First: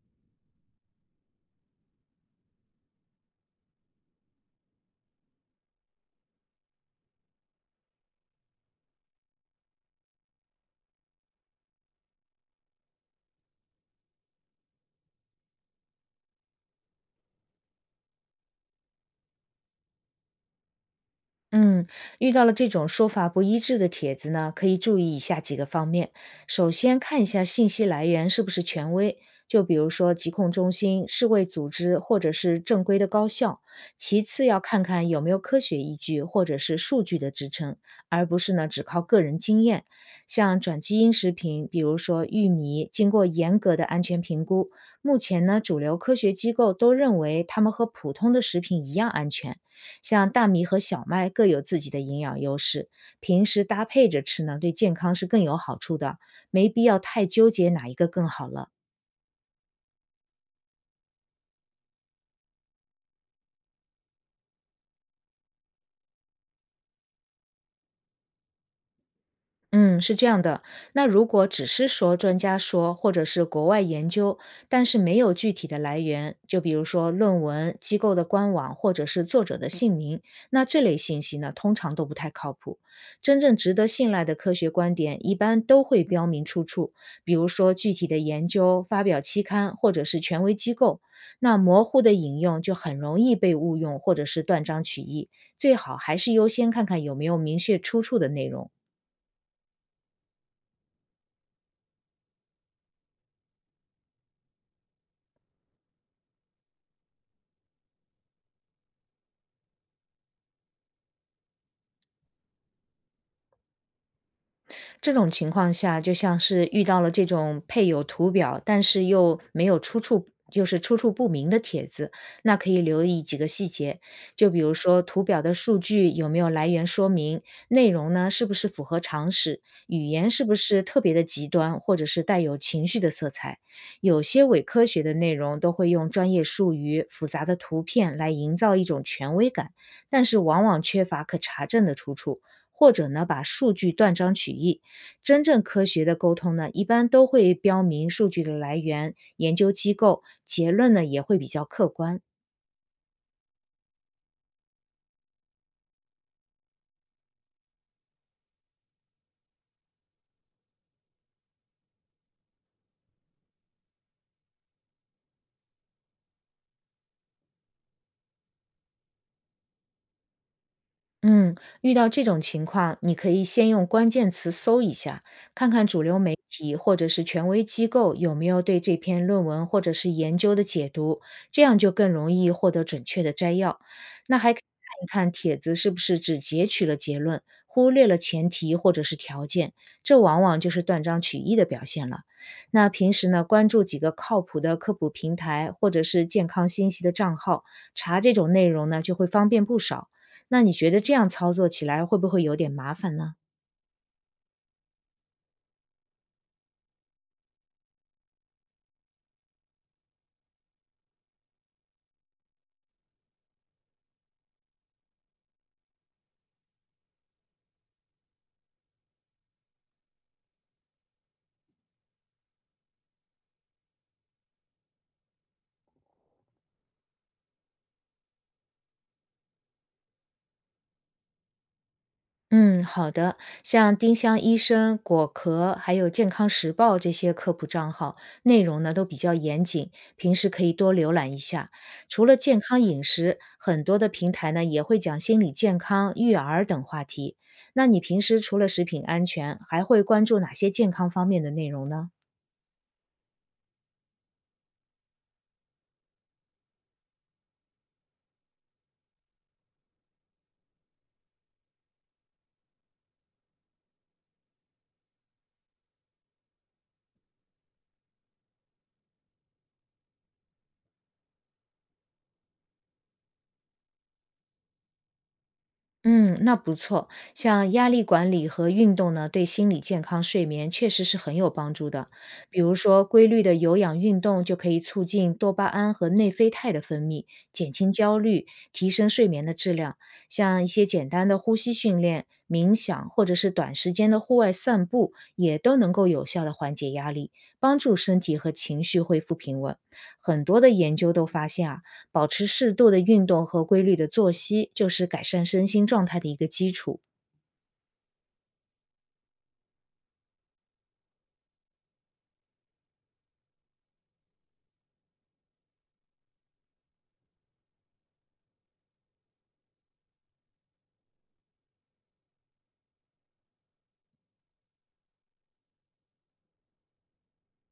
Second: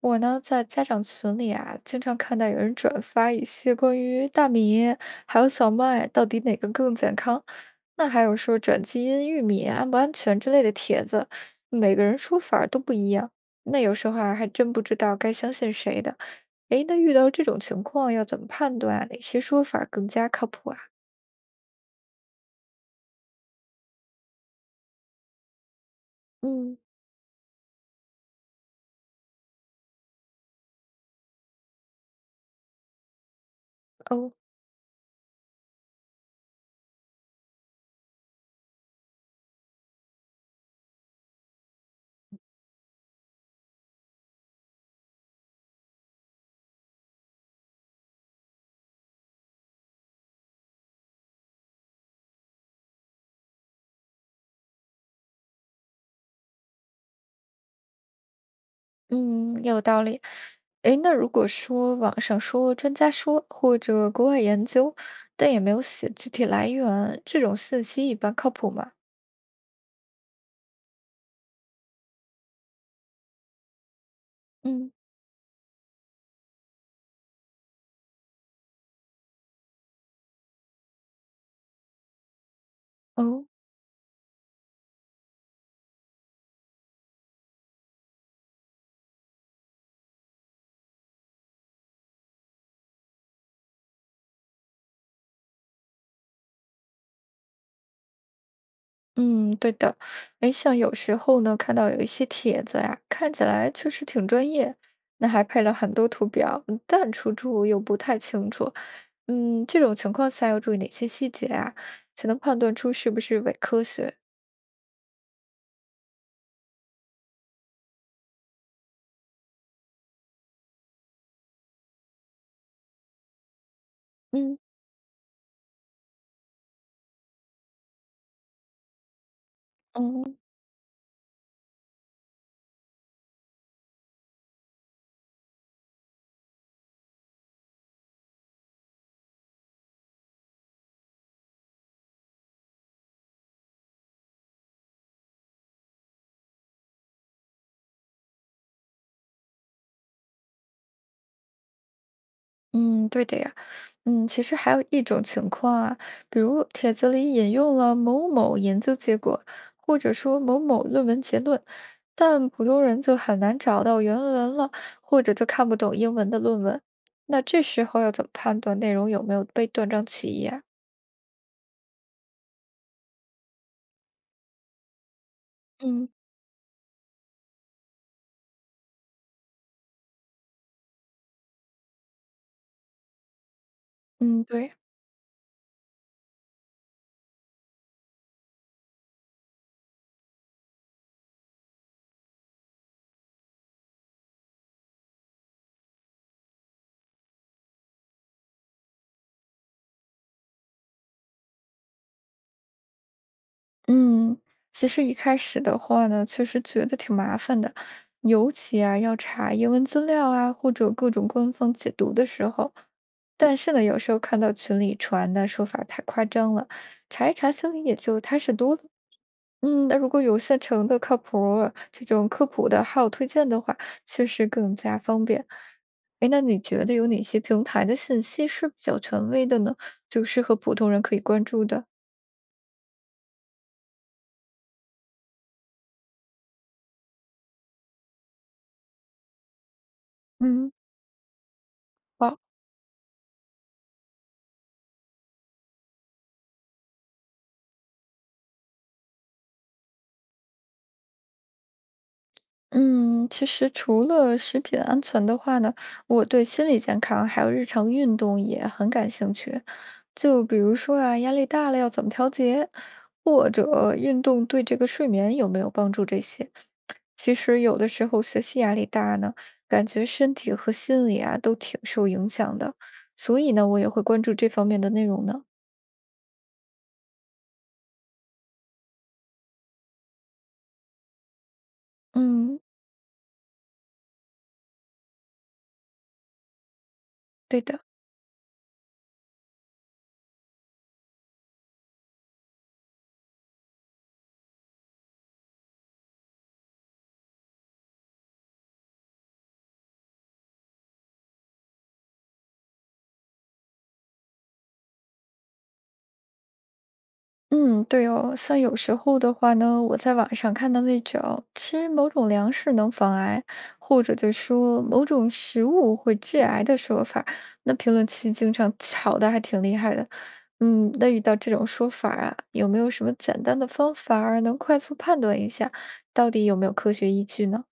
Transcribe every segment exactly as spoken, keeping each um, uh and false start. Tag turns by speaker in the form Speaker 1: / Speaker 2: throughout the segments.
Speaker 1: 我呢，在家长群里啊，经常看到有人转发一些关于大米还有小麦到底哪个更健康，那还有说转基因玉米啊安不安全之类的帖子，每个人说法儿都不一样，那有时候啊，还真不知道该相信谁的。诶，那遇到这种情况要怎么判断啊哪些说法儿更加靠谱啊？
Speaker 2: 嗯，遇到了这种说法不一致的帖子呢，可以注意以下几个方面。首
Speaker 1: 嗯，
Speaker 2: 先，看一下信息来源是不是权威，就比如说疾控中心、世卫组织或者是正规的高校。其
Speaker 1: 哦。
Speaker 2: 次，要看看有没有科学依据或者是数据的支撑，而不是呢只靠个人经验。像转基因食品，比如说玉米，经过严格的安全评估，目前呢主流科学机构都认为它们和普通的食品一样安全。像大米和小麦各有自己的营养优势，平时搭配着吃呢，对健康是更有好处的，没必要太纠结哪一个更好了。
Speaker 1: 嗯，有道理。诶，那如果说网上说专家说或者国外研究，但也没有写具体来源，这种信息一般靠谱吗？
Speaker 2: 嗯，是这样的。那如果只是说专家说，或者是国外研究，但
Speaker 1: 嗯，
Speaker 2: 是没有具体的来源，就比如说论文、机构的官网或者是作者的姓名，那这类信息呢，通常都不太靠谱。真
Speaker 1: 哦，
Speaker 2: 正值得信赖的科学观点，一般都会标明出处，比如说具体的研究、发表期刊或者是权威机构。那模糊的引用就很容易被误用，或者是断章取义。最好还是优先看看有没有明确出处的内容。
Speaker 1: 嗯，对的。诶，像有时候呢，看到有一些帖子呀，看起来确实挺专业，那还配了很多图表，但出处又不太清楚。嗯，这种情况下要注意哪些细节啊，才能判断出是不是伪科学？
Speaker 2: 这种情况下，就像是遇到了这种配有图表，但是又没有出处，就是出处不明的帖子，那可以留意几个细节，就比
Speaker 1: 嗯，
Speaker 2: 如说图表的数据有没有来源说明，内容呢是不是符合常识，语
Speaker 1: 哦。
Speaker 2: 言是不是特别的极端，或者是带有情绪的色彩。有些伪科学的内容都会用专业术语、复杂的图片来营造一种权威感，但是往往缺乏可查证的出处。或者呢，把数据断章取义，真正科学的沟通呢，一般都会标明数据的来源、研究机构，结论呢也会比较客观。
Speaker 1: 嗯，对的呀。嗯，其实还有一种情况啊，比如帖子里引用了某某研究结果，或者说某某论文结论，但普通人就很难找到原文了，或者就看不懂英文的论文。那这时候要怎么判断内容有没有被断章取义啊？
Speaker 2: 嗯，遇到这种情况，你可以先用关键词搜一下，看看主
Speaker 1: 嗯，
Speaker 2: 流媒体或者是权威机构有没有对这篇论文或者是研究的解读，这样就更容易获得准确的摘要。那
Speaker 1: 嗯，
Speaker 2: 还可以
Speaker 1: 对。
Speaker 2: 看一看帖子是不是只截取了结论，忽略了前提或者是条件，这往往就是断章取义的表现了。那平时呢，关注几个靠谱的科普平台或者是健康信息的账号，查这种内容呢，就会方便不少。那你觉得这样操作起来会不会有点麻烦呢？
Speaker 1: 嗯，其实一开始的话呢，确实觉得挺麻烦的，尤其啊要查英文资料啊，或者各种官方解读的时候。但是呢，有时候看到群里传的说法太夸张了，查一查心里也就踏实多了。嗯，那如果有现成的靠谱儿这种科普的号推荐的话，确实更加方便。哎，那你觉得有哪些平台的信息是比较权威的呢？就适合普通人可以关注的？
Speaker 2: 嗯，好的。像丁香医生、果壳，还有健康时报这些科普账号，内容呢都比较严谨，平时可
Speaker 1: 嗯，
Speaker 2: 以多浏览一下。除了
Speaker 1: 好。
Speaker 2: 健康饮食，很多的平台呢也会讲心理健康、育儿等话题。那你平时除了食品安全，还会关注哪些健康方面的内容呢？
Speaker 1: 嗯，其实除了食品安全的话呢，我对心理健康还有日常运动也很感兴趣。就比如说啊，压力大了要怎么调节，或者运动对这个睡眠有没有帮助这些。其实有的时候学习压力大呢，感觉身体和心理啊都挺受影响的，所以呢，我也会关注这方面的内容呢。
Speaker 2: 嗯，那不错。像压力管理和运动呢，对心理健康、睡眠确实是很有帮助的。
Speaker 1: 嗯，
Speaker 2: 比如说，规律的有氧运动就可以促进多巴胺和内啡肽的分泌，
Speaker 1: 对
Speaker 2: 减
Speaker 1: 的。
Speaker 2: 轻焦虑，提升睡眠的质量。像一些简单的呼吸训练、冥想，或者是短时间的户外散步，也都能够有效的缓解压力，帮助身体和情绪恢复平稳。很多的研究都发现啊，保持适度的运动和规律的作息，就是改善身心状态的一个基础。
Speaker 1: 嗯，对哦，像有时候的话呢，我在网上看到那种吃某种粮食能防癌，或者就说某种食物会致癌的说法儿那评论区经常吵的还挺厉害的。嗯，那遇到这种说法儿啊，有没有什么简单的方法儿能快速判断一下，到底有没有科学依据呢？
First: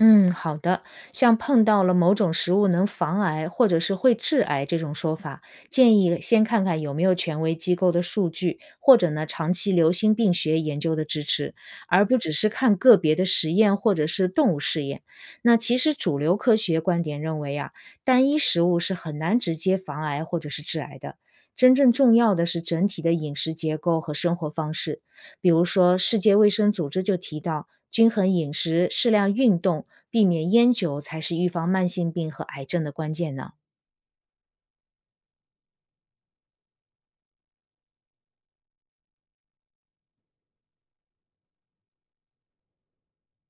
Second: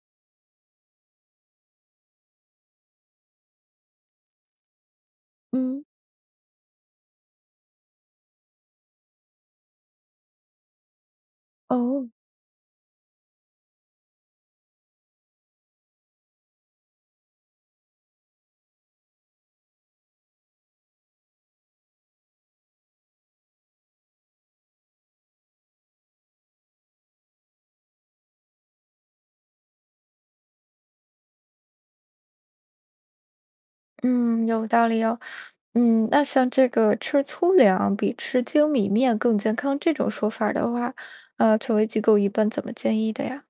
Speaker 2: 嗯，好的。像碰到了某种食物能防癌或者是会致癌这种说法，
Speaker 1: 嗯，
Speaker 2: 建议先看看有没有权威机构的数据，或者呢长期流行病学研究的支持，而
Speaker 1: 哦，
Speaker 2: 不只是看个别的实验或者是动物试验。那其实主流科学观点认为啊，单一食物是很难直接防癌或者是致癌的。真正重要的是整体的饮食结构和生活方式，比如说，世界卫生组织就提到，均衡饮食、适量运动、避免烟酒才是预防慢性病和癌症的关键呢。
Speaker 1: 嗯，有道理哦。嗯，那像这个吃粗粮比吃精米面更健康这种说法儿的话，呃，权威机构一般怎么建议的呀？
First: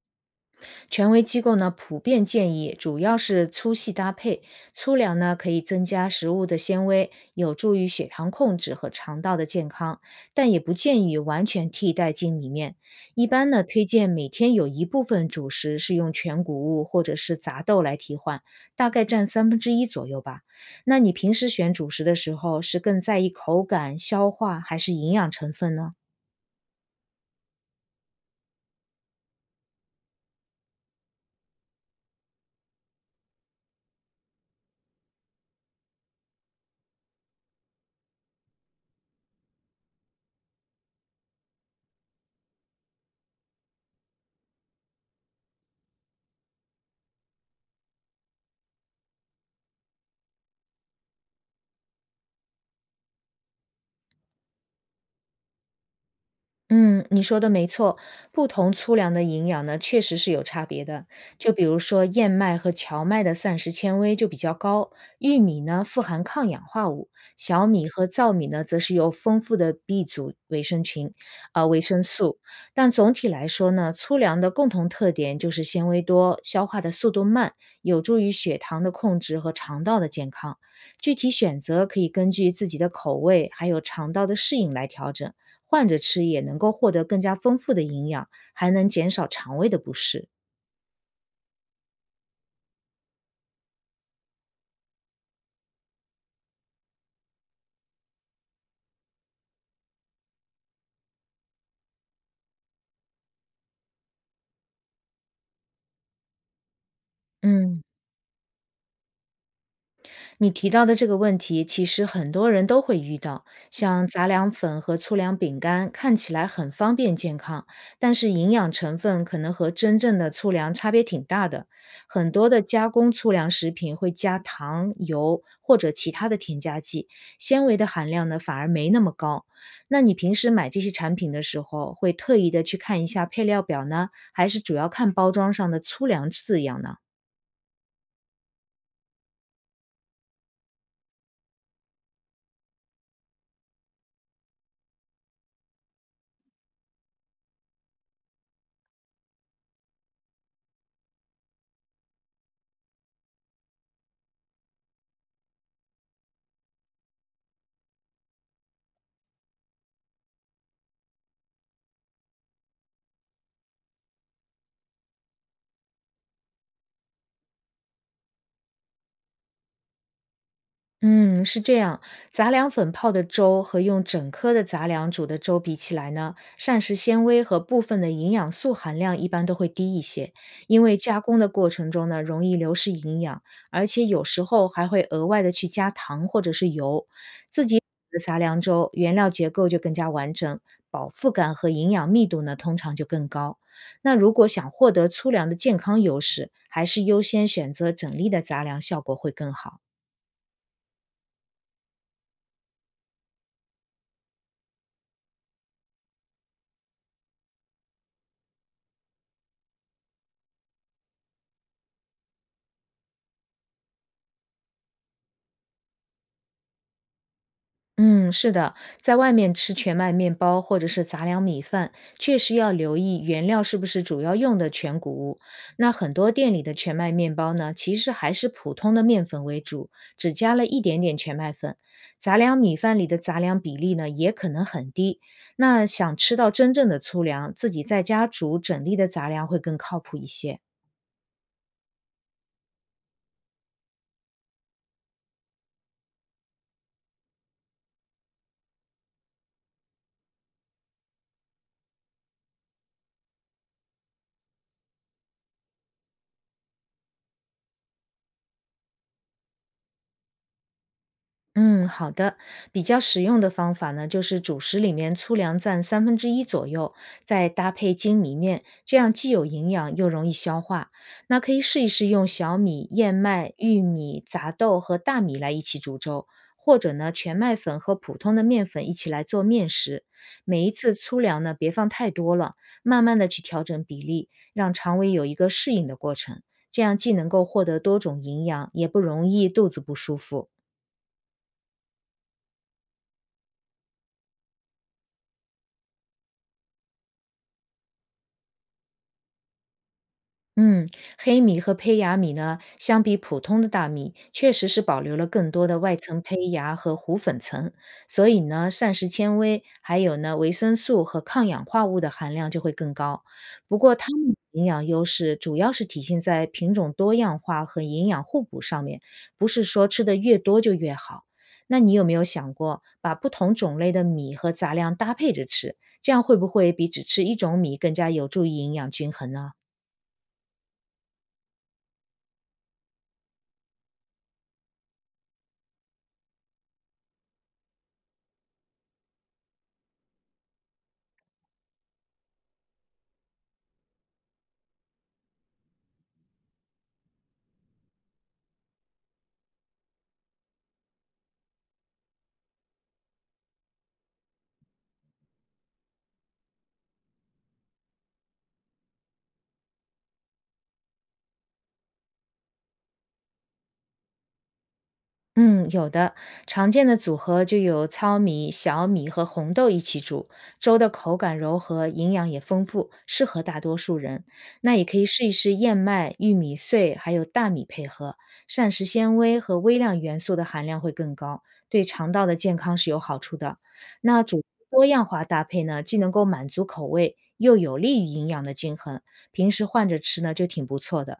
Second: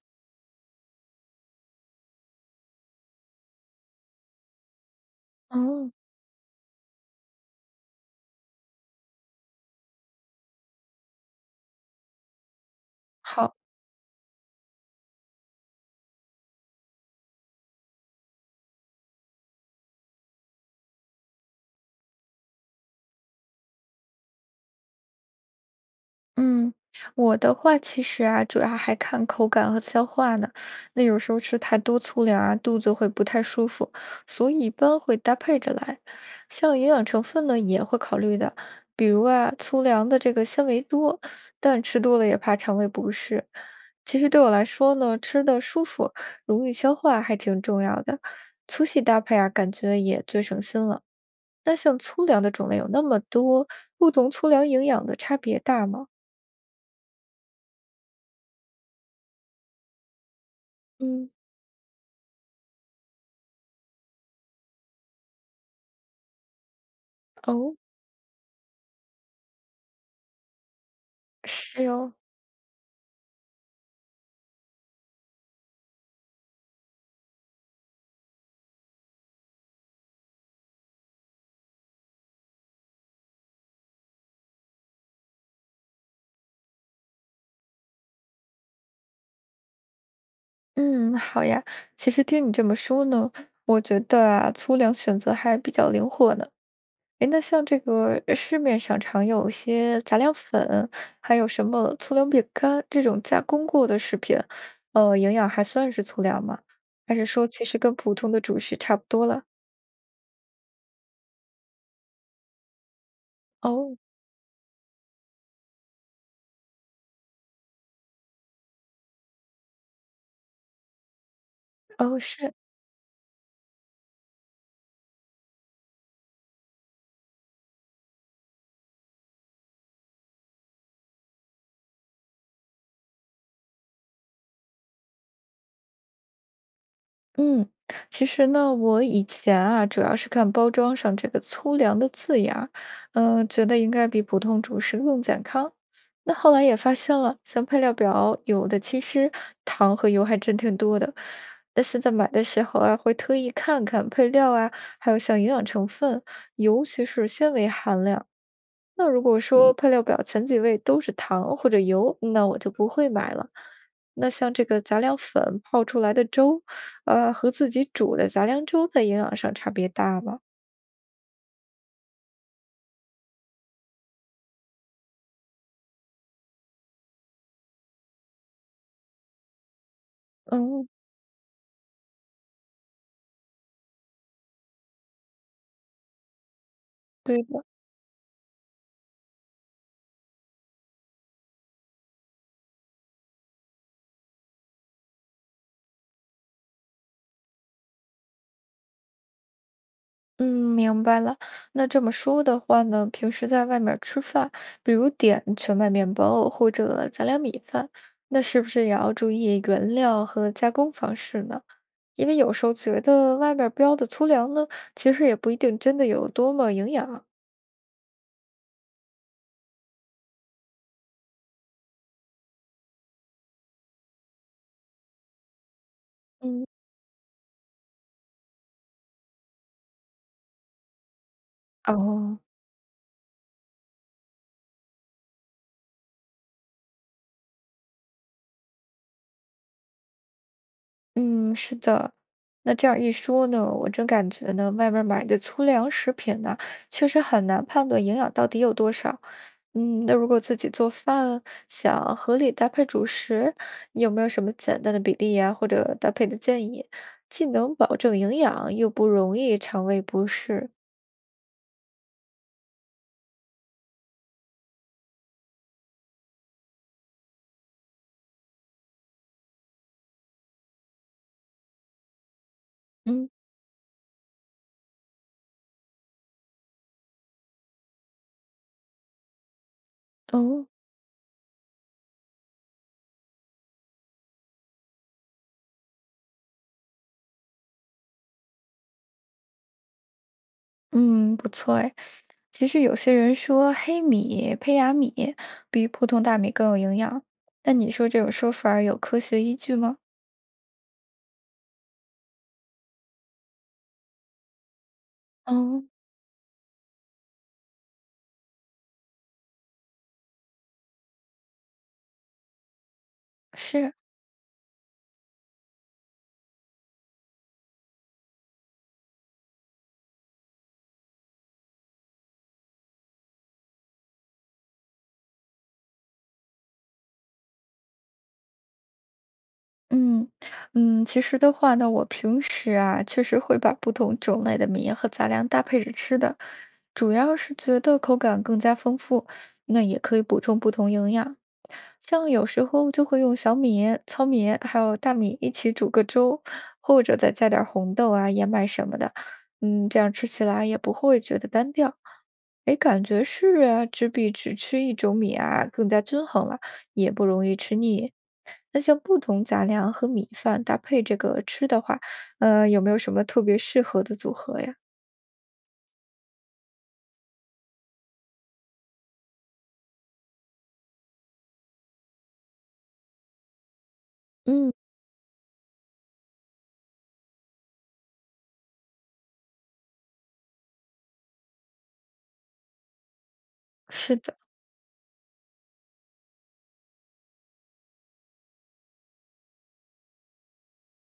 Speaker 2: 权威机构呢普遍建议，主要是粗细搭配，粗粮呢可以增
Speaker 1: 哦，
Speaker 2: 加食物的纤维，有助于血糖控制和肠道的健康，但也不建议完全替代精米面。一般
Speaker 1: 好。
Speaker 2: 呢推荐每天有一部分主食是用全谷物或者是杂豆来替换，大概占三分之一左右吧。那你平时选主食的时候，是更在意口感、消化还是营养成分呢？
Speaker 1: 嗯，我的话其实啊，主要还看口感和消化呢。那有时候吃太多粗粮啊，肚子会不太舒服，所以一般会搭配着来。像营养成分呢，也会考虑的，比如啊，粗粮的这个纤维多，但吃多了也怕肠胃不适。其实对我来说呢，吃的舒服、容易消化还挺重要的。粗细搭配啊，感觉也最省心了。那像粗粮的种类有那么多，不同粗粮营养的差别大吗？
Speaker 2: 嗯，你说的没错，不同粗粮的营养呢，确实是有差别的。
Speaker 1: 嗯，
Speaker 2: 就比如说燕麦和荞麦的膳食纤维就比较高，玉米呢富含抗氧化物，小
Speaker 1: 哦，
Speaker 2: 米和糙米呢则是有丰富的 B 族维生群，呃维
Speaker 1: 是
Speaker 2: 生
Speaker 1: 哦，
Speaker 2: 素。但总体来说呢，粗粮的共同特点就是纤维多，消化的速度慢，有助于血糖的控制和肠道的健康。具体选择可以根据自己的口味还有肠道的适应来调整。换着吃也能够获得更加丰富的营养，还能减少肠胃的不适。
Speaker 1: 嗯，好呀。其实听你这么说呢，我觉得啊，粗粮选择还比较灵活呢。诶，那像这个呃市面上常有一些杂粮粉，还有什么粗粮饼干这种加工过的食品，呃，营养还算是粗粮吗？还是说其实
Speaker 2: 嗯。
Speaker 1: 跟普通的主食差不多了？
Speaker 2: 你提到的这个问题，其实很多人都会遇到。
Speaker 1: 哦，
Speaker 2: 像杂粮粉和粗粮饼干，看起来很方便健康，但是营养成分可能和真正的粗粮差别挺大的。
Speaker 1: 哦，
Speaker 2: 很多
Speaker 1: 是。
Speaker 2: 的加工粗粮食品会加糖、油或者其他的添加剂，纤维的含量呢反而没那么高。那你平时买这些产品的时候，会特意的去看一下配料表呢，还是主要看包装上的粗粮字样呢？
Speaker 1: 嗯，其实呢，我以前啊，主要是看包装上这个粗粮的字样儿嗯，觉得应该比普通主食更健康。那后来也发现了，像配料表有的其实糖和油还真挺多的。但是在买的时候啊，会特意看看配料啊，还有像营养成分，尤其是纤维含量。那如果说嗯配料表前几位都是糖或者油，那我就不会买了。那像这个杂粮粉泡出来的粥，呃，和自己煮的杂粮粥在营养上差别大吗？
Speaker 2: 嗯，是这样。杂粮粉泡的粥和用整颗的杂粮煮的粥比起来呢，膳食纤维和部分的营养素含量一般都会低一些，因
Speaker 1: 嗯，
Speaker 2: 为加工的过程中呢，容易流失营养，而且有时候还会额外的去加糖或者是油。
Speaker 1: 对的，
Speaker 2: 自己煮的杂粮粥原料结构就更加完整，饱腹感和营养密度呢通常就更高。那如果想获得粗粮的健康优势，还是优先选择整粒的杂粮，效果会更好。
Speaker 1: 嗯，明白了。那这么说的话呢，平时在外面儿吃饭，比如点全麦面包或者杂粮米饭，那是不是也要注意原料和加工方式呢？因为有时候觉得外面儿标的粗粮呢，其实也不一定真的有多么营养。
Speaker 2: 嗯，是的，在外面吃全麦面包或者是杂粮米饭，确实要留意原料是不是主要用的全谷物。那很多店里
Speaker 1: 嗯，
Speaker 2: 的全麦面包呢，其实还是普通的面粉为主，只加了一点点全麦粉。杂
Speaker 1: 哦，
Speaker 2: 粮米饭里的杂粮比例呢，也可能很低。那想吃到真正的粗粮，自己在家煮整粒的杂粮会更靠谱一些。
Speaker 1: 嗯，是的。那这样一说呢，我真感觉呢，外面买的粗粮食品呢，确实很难判断营养到底有多少。嗯，那如果自己做饭，想合理搭配主食，你有没有什么简单的比例呀，或者搭配的建议，既能保证营养，又不容易肠胃不适？
Speaker 2: 嗯，好的。比较实用的方法呢，就是主食里面粗粮占三分之一左右，再搭配精米面，这样既有营养又容易消化。那可以试一试用小米、燕
Speaker 1: 嗯，
Speaker 2: 麦、玉米、杂豆和大米来一起煮粥，或者呢全麦粉和普通的面粉一起来做面食。每
Speaker 1: 哦。
Speaker 2: 一次粗粮呢，别放太多了，慢慢的去调整比例，让肠胃有一个适应的过程。这样既能够获得多种营养，也不容易肚子不舒服。
Speaker 1: 嗯，不错哎。其实有些人说黑米、胚芽米比普通大米更有营养，那你说这种说法儿有科学依据吗？
Speaker 2: 嗯，黑米和胚芽米呢，相比普通的大米，确实是保留了更多的
Speaker 1: 嗯，
Speaker 2: 外层胚芽和糊粉层，所以呢，膳食纤维还有呢维生素和抗氧化物的含量就会更高。不
Speaker 1: 是，
Speaker 2: 过，它们的营养优势主要是体现在品种多样化和营养互补上面，不是说吃的越多就越好。那你有没有想过把不同种类的米和杂粮搭配着吃，这样会不会比只吃一种米更加有助于营养均衡呢？
Speaker 1: 嗯嗯，其实的话呢，我平时啊，确实会把不同种类的米和杂粮搭配着吃的，主要是觉得口感更加丰富，那也可以补充不同营养。像有时候就会用小米、糙米还有大米一起煮个粥，或者再加点儿红豆啊、燕麦什么的，嗯，这样吃起来也不会觉得单调。诶，感觉是啊，只比只吃一种米啊，更加均衡了。也不容易吃腻。那像不同杂粮和米饭搭配这个吃的话，呃，有没有什么特别适合的组合呀？
Speaker 2: 嗯，有的，常见的组合就有糙米、小米和红豆一起煮，粥的口感柔和，营养也丰富，适合大多数人。
Speaker 1: 嗯，
Speaker 2: 那也可以试一试燕麦、玉米碎还有大米配合，膳食纤维和微量元素的含量会更高，对肠道的健康是有好处的。
Speaker 1: 是
Speaker 2: 那
Speaker 1: 的，
Speaker 2: 主食多样化搭配呢，既能够满足口味，又有利于营养的均衡，平时换着吃呢就挺不错的。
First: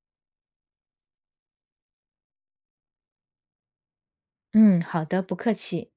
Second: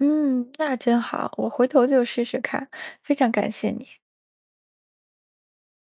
Speaker 1: 嗯，那真好，我回头就试试看，非常感谢你。
Speaker 2: 嗯，好的，不客气。